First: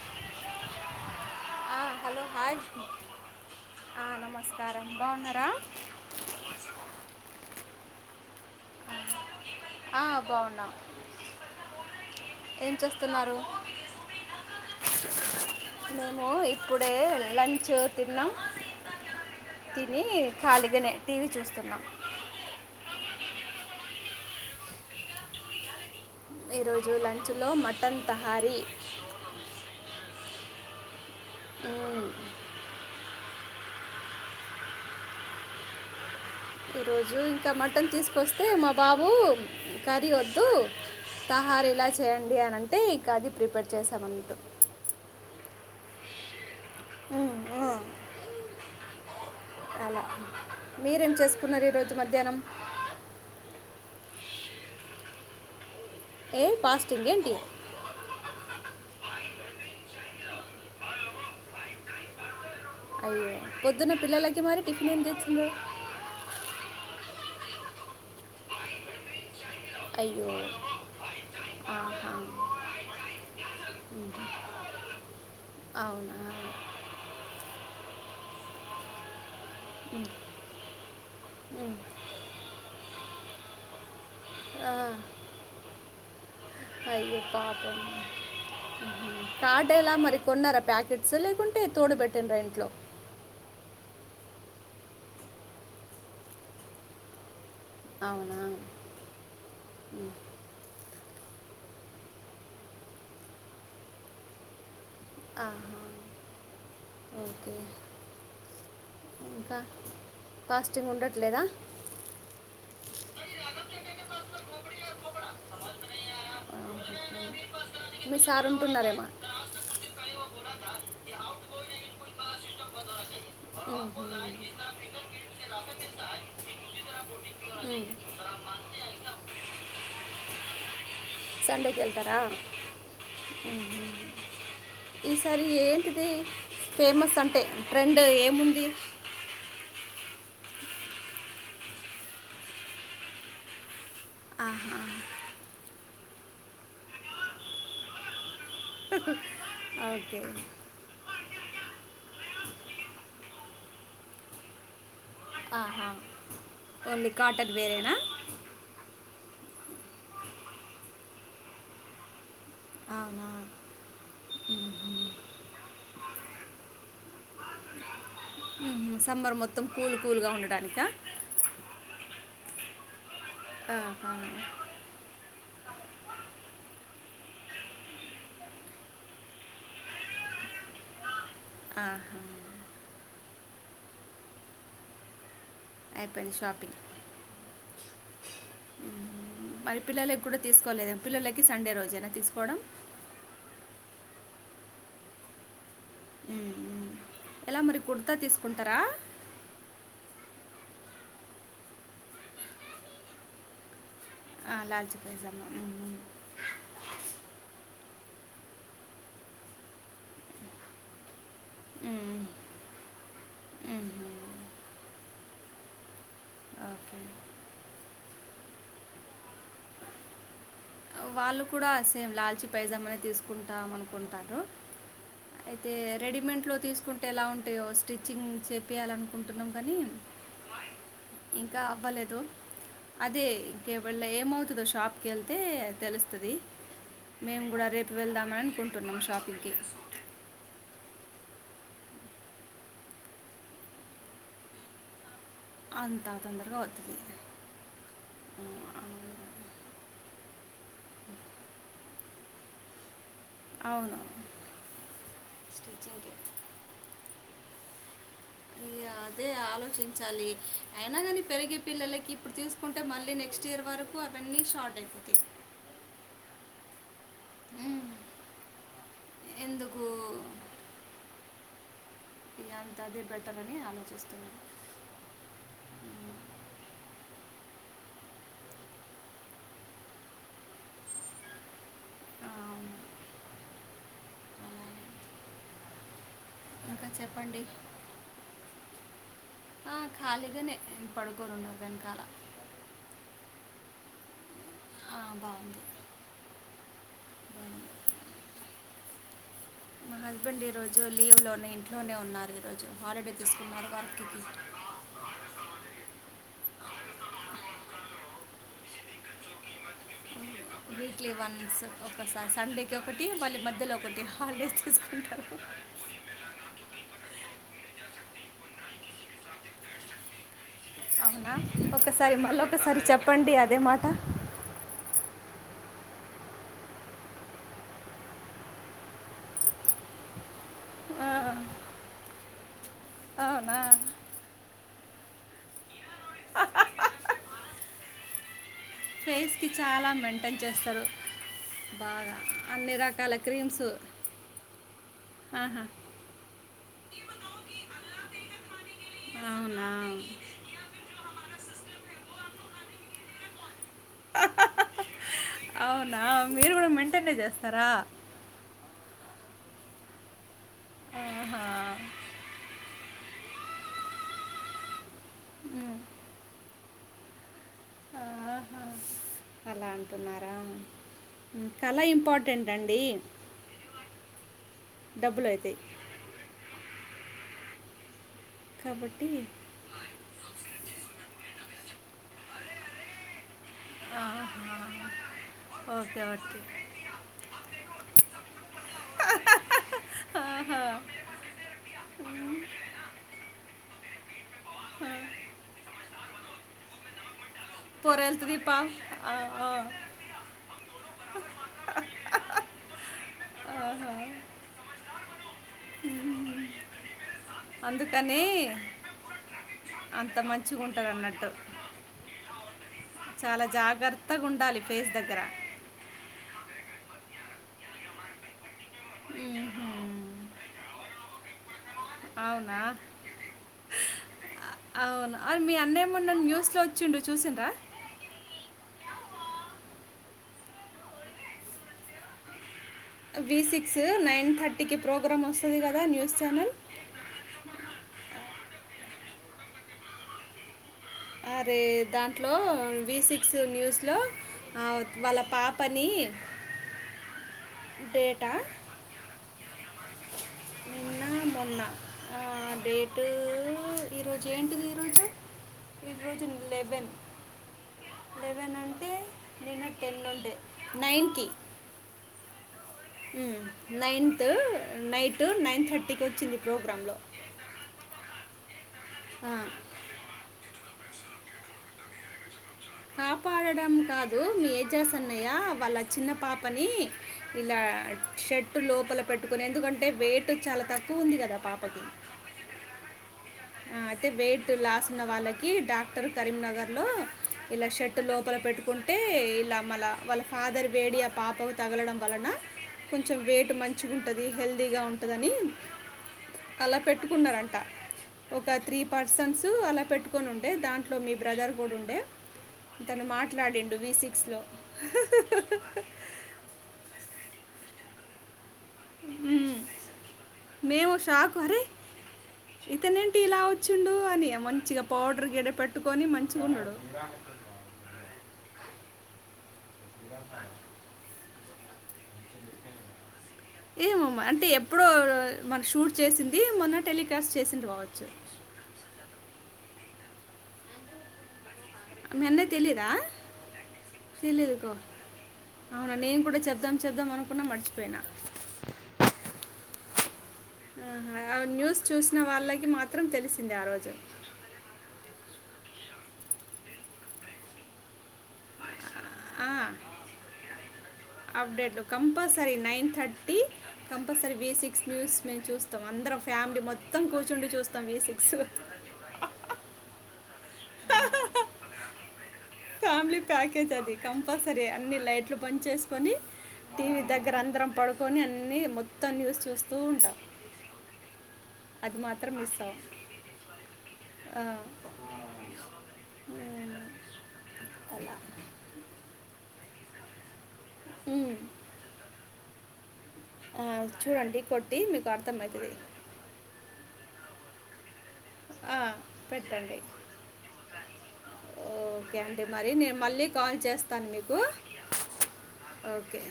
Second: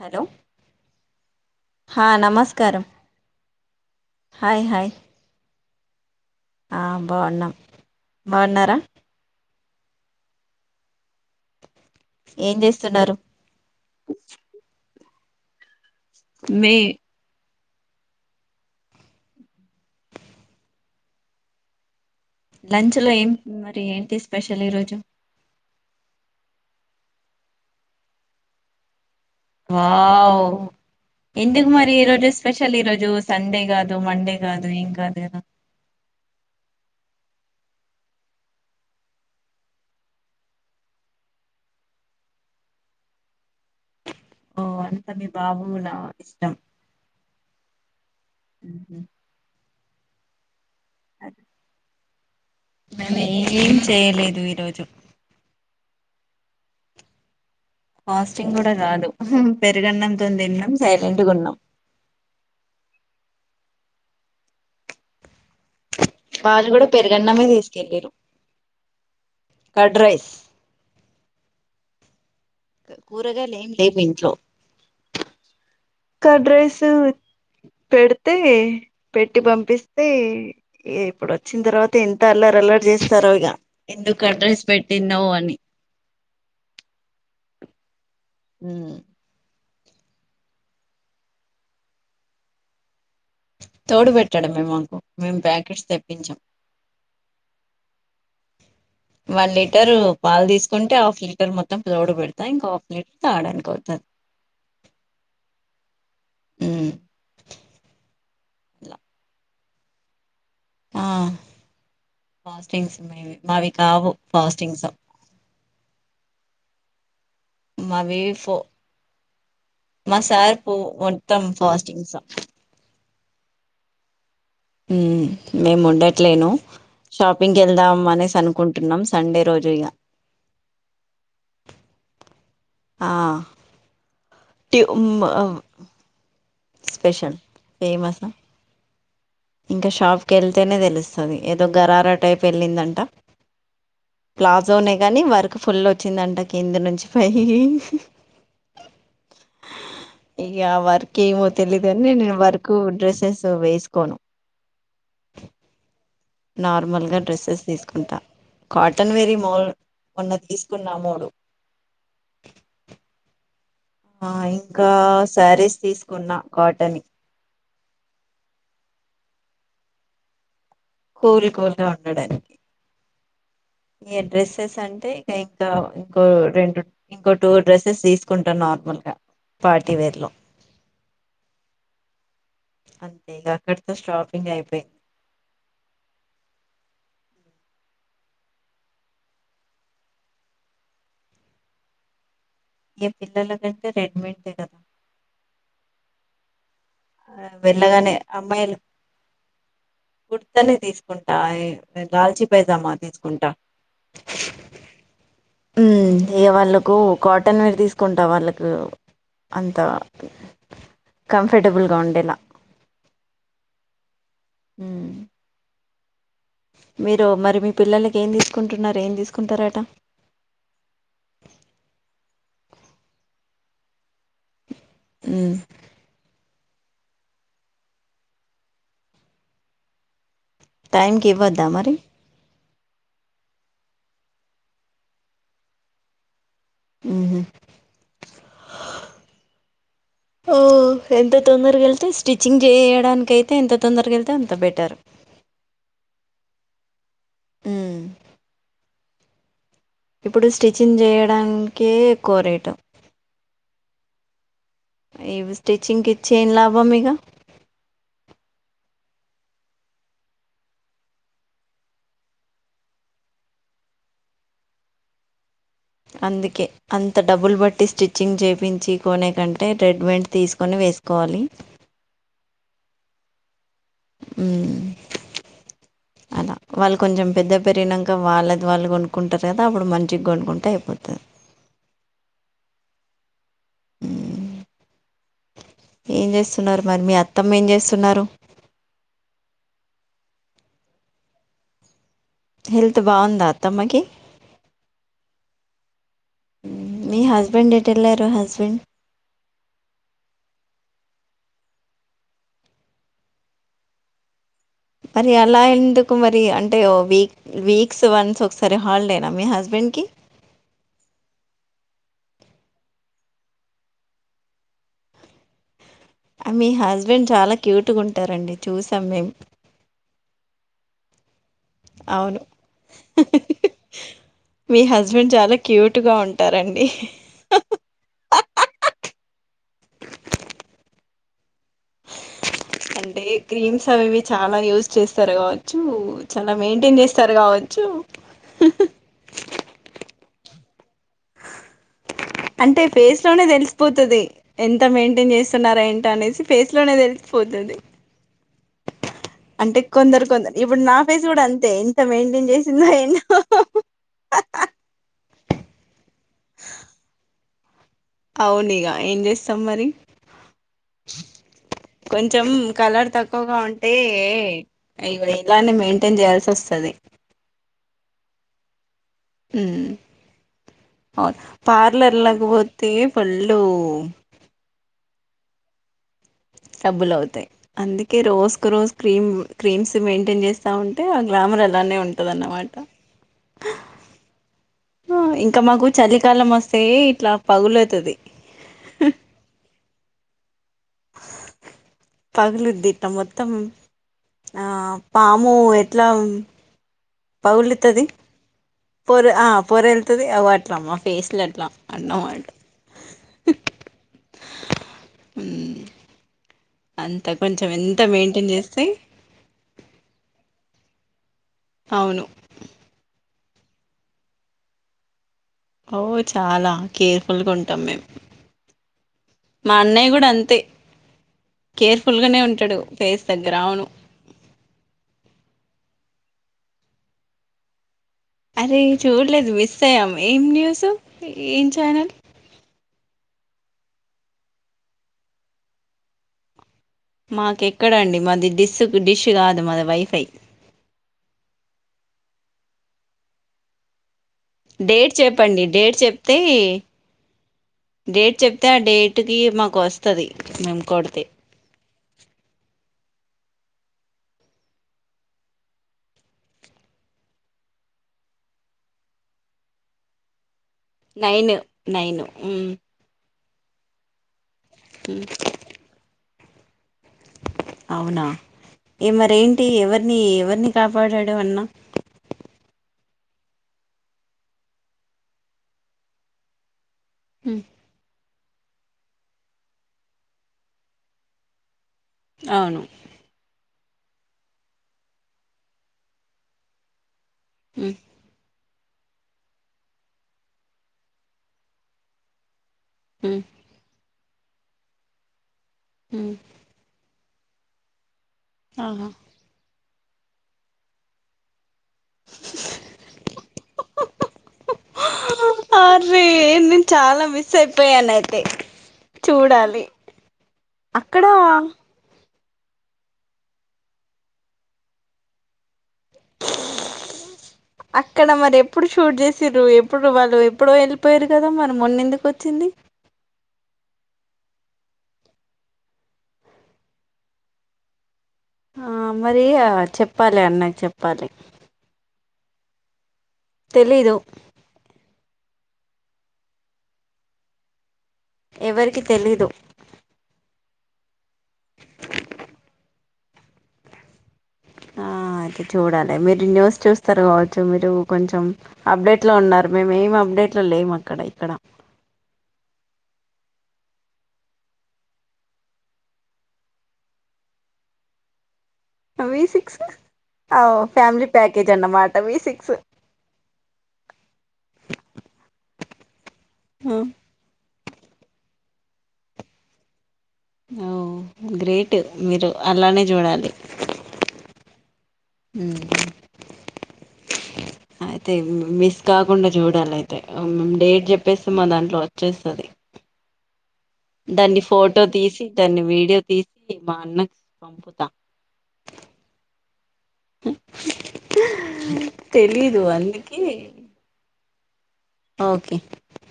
Hello హా hi నమస్కారం ఆ హాయ్ నమస్కారం హాయ్ బాగున్నారా ఆ బాగున్నాం బాగున్నారా ఆ బావున్నా ఏం చేస్తున్నారు మేము మీ ఇప్పుడే లంచ్ చో తిన్నాం తిని ఖాళీగానే టీవీ చూస్తున్నాం లంచ్ లో ఏం మరి ఏంటి స్పెషల్ ఈరోజు ఈరోజు లంచ్లో మటన్ తహారీ వావ్ ఎందుకు ఉమ్, మరి ఈ రోజు స్పెషల్ ఈ రోజు సండే కాదు మండే కాదు ఇంకా అదేనా ఈరోజు ఇంకా మటన్ తీసుకొస్తే మా బాబు కర్రీ వద్దు తహారి ఇలా చేయండి అని అంటే ఇంకా అది ప్రిపేర్ చేశాం ఓ అంత మీ బాబులా ఇష్టం ఆమ్ ఆ ఉహుమ్ అలా మీరేం చేసుకున్నారు ఈ రోజు మధ్య దేనం నేను ఏం చేయలేదు ఈరోజు ఏ పాస్టింగ్ గ ఏంటి పాస్టింగ్ కూడా కాదు పెరుగన్నంతో తిన్నాం సైలెంట్గా ఉన్నాం అయ్యో పొద్దున్న పిల్లలకి మరి టిఫిన్ ఏమి తెచ్చిండ్రు వాళ్ళు కూడా పెరుగన్నమే తీసుకెళ్ళిరు కర్డ్ రైస్ అయ్యో ఆ కూరగాయలు ఏం లేవు ఇంట్లో అవునా తే పెట్ పంపిస్తే ఇప్పుడు వచ్చిన తర్వాత ఇంత అల్లరి అల్లరి చేసి తరోయిగా ఎందుకు అడ్రెస్ ఆ, పెట్టిన్నావ్ అని అయ్యో పాపం హు పట్టేలా మరి కొన్నర ప్యాకెట్స్ లేకుంటే తోడు పెట్టడ్రా ఇంట్లో తోడు పెట్టాడుమే మాకు మేము ప్యాకెట్స్ తెప్పించాం అవునా వన్ లీటరు ఉం. పాలు తీసుకుంటే ఆఫ లీటర్ మొత్తం తోడు పెడతా ఇంకా లీటర్ తాగడానికి అవుతది ఆహా ఓకే అలా ఇంకా ఫాస్టింగ్ ఆ ఉండట్లేదా ఫాస్టింగ్స్ మవి మావి కావు ఫాస్టింగ్స్ అ మీ మావి సార్ ఫో ఉంటున్నారేమ మా సార్ మొత్తం ఫాస్టింగ్స్ ఓహ మేము ఉండట్లేను షాపింగ్కి వెళ్దాం అనేసి అనుకుంటున్నాం సండే రోజు ఇగ ఆ ఆహ ట్యూ మ్ ఈసారి ఏంటిది ఫేమస్ స్పెషల్ అంటే ట్రెండ్ ఫేమసా ఏముంది ఇంకా షాపుక్ వెళ్తేనే తెలుసస్తాది ఏదో గరారా టైప్ వెళ్ళిందంట ఆహా ప్లాజోనే గానీ వర్క్ ఫుల్ వ వచ్చిందంట కింద నుంచి పైయ్ ఓకే ఇక వర్క్ ఏమో తెలీదుకానీ నేను వర్కు డ్రెస్సెస్ తో వేసుకోను ఆహా నార్మల్ ఓన్లీ గా కాటన్ డ్రెస్సెస్ వేరేనా తీసుకుంటా కాటన్ వేరీ మాల్ మొన్న తీసుకున్నా మూడు అవునా ఆ ఇంకా శారీస్ తీస్ తీసుకున్నా కాటనే హ్మ్ సమ్మర్ మొత్తం కూల్ కూలుగా ఉండటానికా కూల్ కూల్గా ఉండడానికి ఆహా ఈ డ్రెస్సెస్ అంటే ఇక ఇంకా ఇంకో రెండ్ ఇంకో టూ డ్రెస్సెస్ తీసుకుంటా నార్మల్గా పార్టీ వేర్ లో ఆహా అంతే అక్కడితో షాపింగ్ అయిపోయిం అయిపోయింది షాపింగ్ మరి పిల్లలకి కూడా తీసుకోలేదం పిల్లలకి సండే రోజేనా తీసుకోవడం ఏ పిల్లలకంటే రెడీమెంట్ ఏ కద్ ఉమ్, ఉమ్. ఆ ఎలా మరి వెళ్ళగానే కుర్తా అమ్మయిలు తీసుకుంటారా కుర్ ర్తానే తీసుకుంటా ఏ గాల్చి పైజామా తీసుకుంటా ఆ, లాల్చి పైజామా ఉమ్, ఉమ్. హ్మ్ ఇగ వాళ్ళకు కాటన్ వేర్ తీసు కుంట వాళ్ళకు అంత కం ఫర్టబుల్ గా మ్మ్. ఉండేలా హు ఓకే మీరు మరి మీ పిల్లలకి ఏం తీస్ సుకుంటున్నరు ఏం తీసుకుంటారట పైజమ్మనే తీసుకుంటాం అనుకుంటారు ఉమ్ అయితే రెడీమెంట్లో తీసుకుంటే ఎలా ఉంటాయో స్త్రీచింగ్ చేపియాలనుకుంటున్నాము కానీ టైంకి ఇంకా ఇవ్వద్దా మరి అవ్వలేదు అదే ఇకివాలా ఏం అవుతదో షాపుకెళ్ ళ్తే తెలుస్తాది ఉహు మేము కూడా రేపు వెళ్దామని అని అనుకుంటున్నాం షాపింగ్కి ఓ ఎంత తొందరాగేళ్తే సస్త్రీచింగ్ చేయడానికైతే ఎంత తొందరాగ వెళ్తే అంత బెటర్ అంతా తొందరగవుతుంది మ్మ్ కోరేటు అవును ఇవి స్టిచ్చింగ్ స్టిచ్చింగ్కి ఇచ్చేం లాభ మీగ ఇగ అదే ఆలోచించాలి అయినా కాని పెరిగే పిల్లలకి ఇప్పుడు తీూసుకుంటే మళ్ళీ నెక్స్ట్ ఇయర్ వరకు అవన్నీ షార్ట్ అయిపోతాయి అందికే అంత డబ్బులు బట్టి స్టిచ్చింగ్ చేపించు కొనే కంటే రెడ్ మేంట్ ఎందుకు తీసుకొని వేసుకోవాలి ఇగ అంత అదే బెటర్ అని అలా అలా వాళ్ళు కొంచెం పెద్ద పెరినాగినంకా వాళ్ళది వాళ్ళు కొనుక్కుంటారు కదా అప్పుడు మంచిగా కొనుక్కుంటే అయిపోతది ఆ, మ్ ఎం చెస్ స్తున్నారు ఇంకా మరి మీ చెప్పండి అత్తమ్మ ఏం చేస్తున్నారు ఆ ఖాళీగానే పడుకోరున్నారు వెనకాల హెల్త్ బాగుందా అత్ తమ్మకి ఆ, బాగుంది మీ హస్బెండ్ ఎటేళ్ళారు హస్బెండ్ మా హస్బెండ్ ఈరోజు లీవ్లోనే ఇంట్లోనే ఉన్నారు ఈరోజు హాలిడే తీసుకున్నారు వర్క్కి మరి అలా ఎందుకు మరి అంటే ఓ వీక్ వీక్స్ వన్స్ ఒకసారి హాలిడేనా మీ హస్బెండ్కిి వీక్లీ వన్స్ ఒకసారి స సండేకి ఒకటి మళ్ళీ మధ్యలో ఒకటి హాలిడే తీసుకుంటారు మీ హస్బెండ్ చాలా క్యూట్గా ఉంటారండి చూసాం మేం అవునా ఒకసారి మళ్ళీ ఒకసారి చెప్పండి అదే మాట మీ హస్బెండ్ చాలా క్యూట్గా ఉంటారండి ఆ, అంటే క్రీమ్స్ అవునా అనేవి చాలా యూస్ చేస్తారు కావచ్చు చాలా మెయింటైన్ చేస్తారు కావచ్చు కి చాలా మెయింటైన్ చేస్తారు బాగా అన్ని అంటే రకాల ఫేస్ లోనే క్రీమ్స్ తెలిసిపోతుంది ఎంత మెయింటైన్ ఆహా చేస్తున్నారా ఏంట అనేసి ఫేస్ లోనే తెలిసిపోతుంది అవునా అంటే కొందరు కొందరు ఇప్పుడు నా ఫేస్ కూడా అంతే ఎంత మెయింటైన్ చేసిందో ఎన్నో తర అవునుక ఏం చేస్తాం మరి ఆహా కొంచెం కలర్ తక్కువగా ఉంటే ఇవి ఎలానే ఉమ్. మెయింటైన్ చేయాల్సి వస్తంది కది ఆహా. అలా అంటున్నారా అవును ఉమ్, కళ పార్లర్ ఇంపార్టెంట్ అండి లేకపోతే పళ్ళు అ డబ్బులువుతాయి అందుకే రోజు కు రోజు కాబట్టి క్రీమ్ క్రీమ్స్ మెయింటైన్ చేస్తా ఉంట అంటే ఆ గ్లామర్ ఎలానే ఉంటుంద అన్నమాట ఆహా ఆ ఇంకా మాకు ఓకే ఓకే చలికాలం వస్తే ఇట్లా పగులువుతుది పగలు తీట్ట మొత్తం ఆ పాము ఇలాంగ్ పొరళ్తు దీపా పొర పొర వెళ్తుంది అ అట్లా మా ఫేస్లో అట్లా అన్నం అంట అంత కొంచెం ఎంత అందుకని మెయింటైన్ చేస్తే మచ్చుకుంటారు అన్నట్టు అవును చాలా జాగ్రత్తగా ఉండాలి ఫేస్ దగ్గర ఓ చాలా కేర్ఫుల్గా ఉంటాం మేము మా మ్మ్హ్మ్. అన్నయ్య కూడా అంతే కేర్ఫుల్ గానే అవునా ఉంటాడు ఫేస్ దగ్గర అవును అవునా అరి మీ అన్నయ్యమ న్యూస్ అలా వచ్చిండు చూసిండ అరే చూడలేదు మిస్ అయ్యాము ఏం న్యూస్ ఏం ఛానల్ వి సిక్స్ నైన్ థర్టీకి ప్రోగ్రామ్ వస్తుంది కదా న్యూస్ ఛానల్ మాకెక్కడంండి మాది డిసు డిష్ కాదు మాది వైఫై అరే దాంట్లో వి సిక్స్ న్యూస్ లో డేట్ చెప్పండి డేట్ చెప్తే డేటా డేట్ చెప్తే ఆ డేట్ కి మాకు వస్తుది మేము నిన్న కొడితే టుూ ఈరోజు ఏంటిది ఈరోజు ఈరోజు లెవెన్ లెవెన్ అంటే నిన్న టెన్ ఉండే నైన్కి nine nine um um నయిత్ night um, nine థర్టీకి వచ్చింది ప్రోగ్రామ్ంలో అవునా ఏ ఆ, మరేంటి ఎవరిని ఎవరిని కాపాడడు అన్నా కాపాడడం కాదు మీ ఏజర్స్ అన్నయ్య వాళ్ళ చిన్న పాపని ఉమ్, ఇలా షర్ట్ టు లోపల పెట్టుకుని ఎందుకంటే వెయిట్ చాలా తక్కువ ఉంది కదా పాపకి అవును అయితే వెయిట్ లాస్ ఉన్న వాళ్ళకి డాక్టర్ కరీంనగర్లో ఇలా ఉమ్, షర్ట్ లోపల పెట్టుకు కుంటే ఇలా మళ్ళ వాళ్ళ ఫాదర్ వేడి ఆ పాపకు తగలడం వలన కొంచెం ఉమ్, వెయిట్ మంచిగా ఉంట ఉంటది హెల్దీగా ఉంటదని ఉమ్, అలా పెట్టు ఉన్నరంట ఒక త్రీ ఆహా పర్సన్స్ అలా పెట్టు కొనుంటే దాంట్లో మీ బ్రదర్ కూడా ఉ అంటే తను మాట్లాడిండు వి సిక్స్ లో ప్పెయానైయితే చూడాలి మేము అక్కడ షాక్ అరే ఇతనేంటి ఇలా వచ్చుండు అని మంచిగా పౌడర్ గిడర్ పెట్టుకొని పట్టుకొని మంచి ఉండడు ఇప్పుడు షూట్ చేసి తిరు ఎప్పుడు వాళ్ళు ఎప్పుడో వెళ్ళిపోయరు కదా మరి మొన్న ఎందుకు వచ్చింది ఏమమ్మా అంటే ఎప్పుడో మన షూట్ చేసింది మొన్న టెలికాస్ట్ చేసింది కావచ్చు ఆ మరి చెప్పాలి అన్నకి చెప్పాలి మీ అన్నకి తెలిదా తెలీదు తెలిదుకో అవునా నేను కూడా చెబ్ధం చెబ్దం అనుకున్నా మర్చిపోయినా ఎవరికి తెలీదు హుమ్ న్యూస్ చూసిన వాళ్ళకి మాత్రం మాత్రం తెలిసింది ఆ రోజు ఆ అయితే చూడాలి మీరు న్యూస్ చూస్తారు కావచ్చు మీరు కొంచెం అప్డేట్ లో ఆ, ఉన్నారు మేము ఏం అప్డేట్ లో లేము అక్కడ ఇక్కడ బట్టి కంపల్సరీ వేసిక్స్ న్యూస్ మేము చూస్తాం అందరం ఫ్యామిలీ మొత్తం కూర్చుండి చూస్తాం వేసిక్స్ వి సిక్స్ ఫ్యామిలీ ప్యాకేజ్ అన్నమాట విసిక్స్ ఫ్యామిలీ ప్యాకేజ్ అది కంపల్సరీ అన్ని లైట్లు బంద్ చేసుకొని టీవీ దగ్గర అందరం పడుకి కొన్ని అన్ని మొత్తం న్యూస్ చూస్తూ ఉంటాం అవు అది గ్రేటు మాత్రం మీరు మిస్ అవ్వం అలానే చూడాలి ఆ, ఉమ్, అయితే మిస్ కాకుండా చూడాల అయితే మేము డేట్ ఉమ్, చెప్పేస్తే మా దాంట్లో వచ్చేస్తుంది ఆ, చూడండి దాన్ని కొట్టి ఫోటో మీకు తీసి అర్థమవుతుంది దాన్ని వీడియో తీసి మా అన్నకు పంపుతా పెట్టండి ఓకే అండి మరి తెలీదు నేను మళ్ళీ అందుకే కాల్ చేస్తాను మీకు ఓకే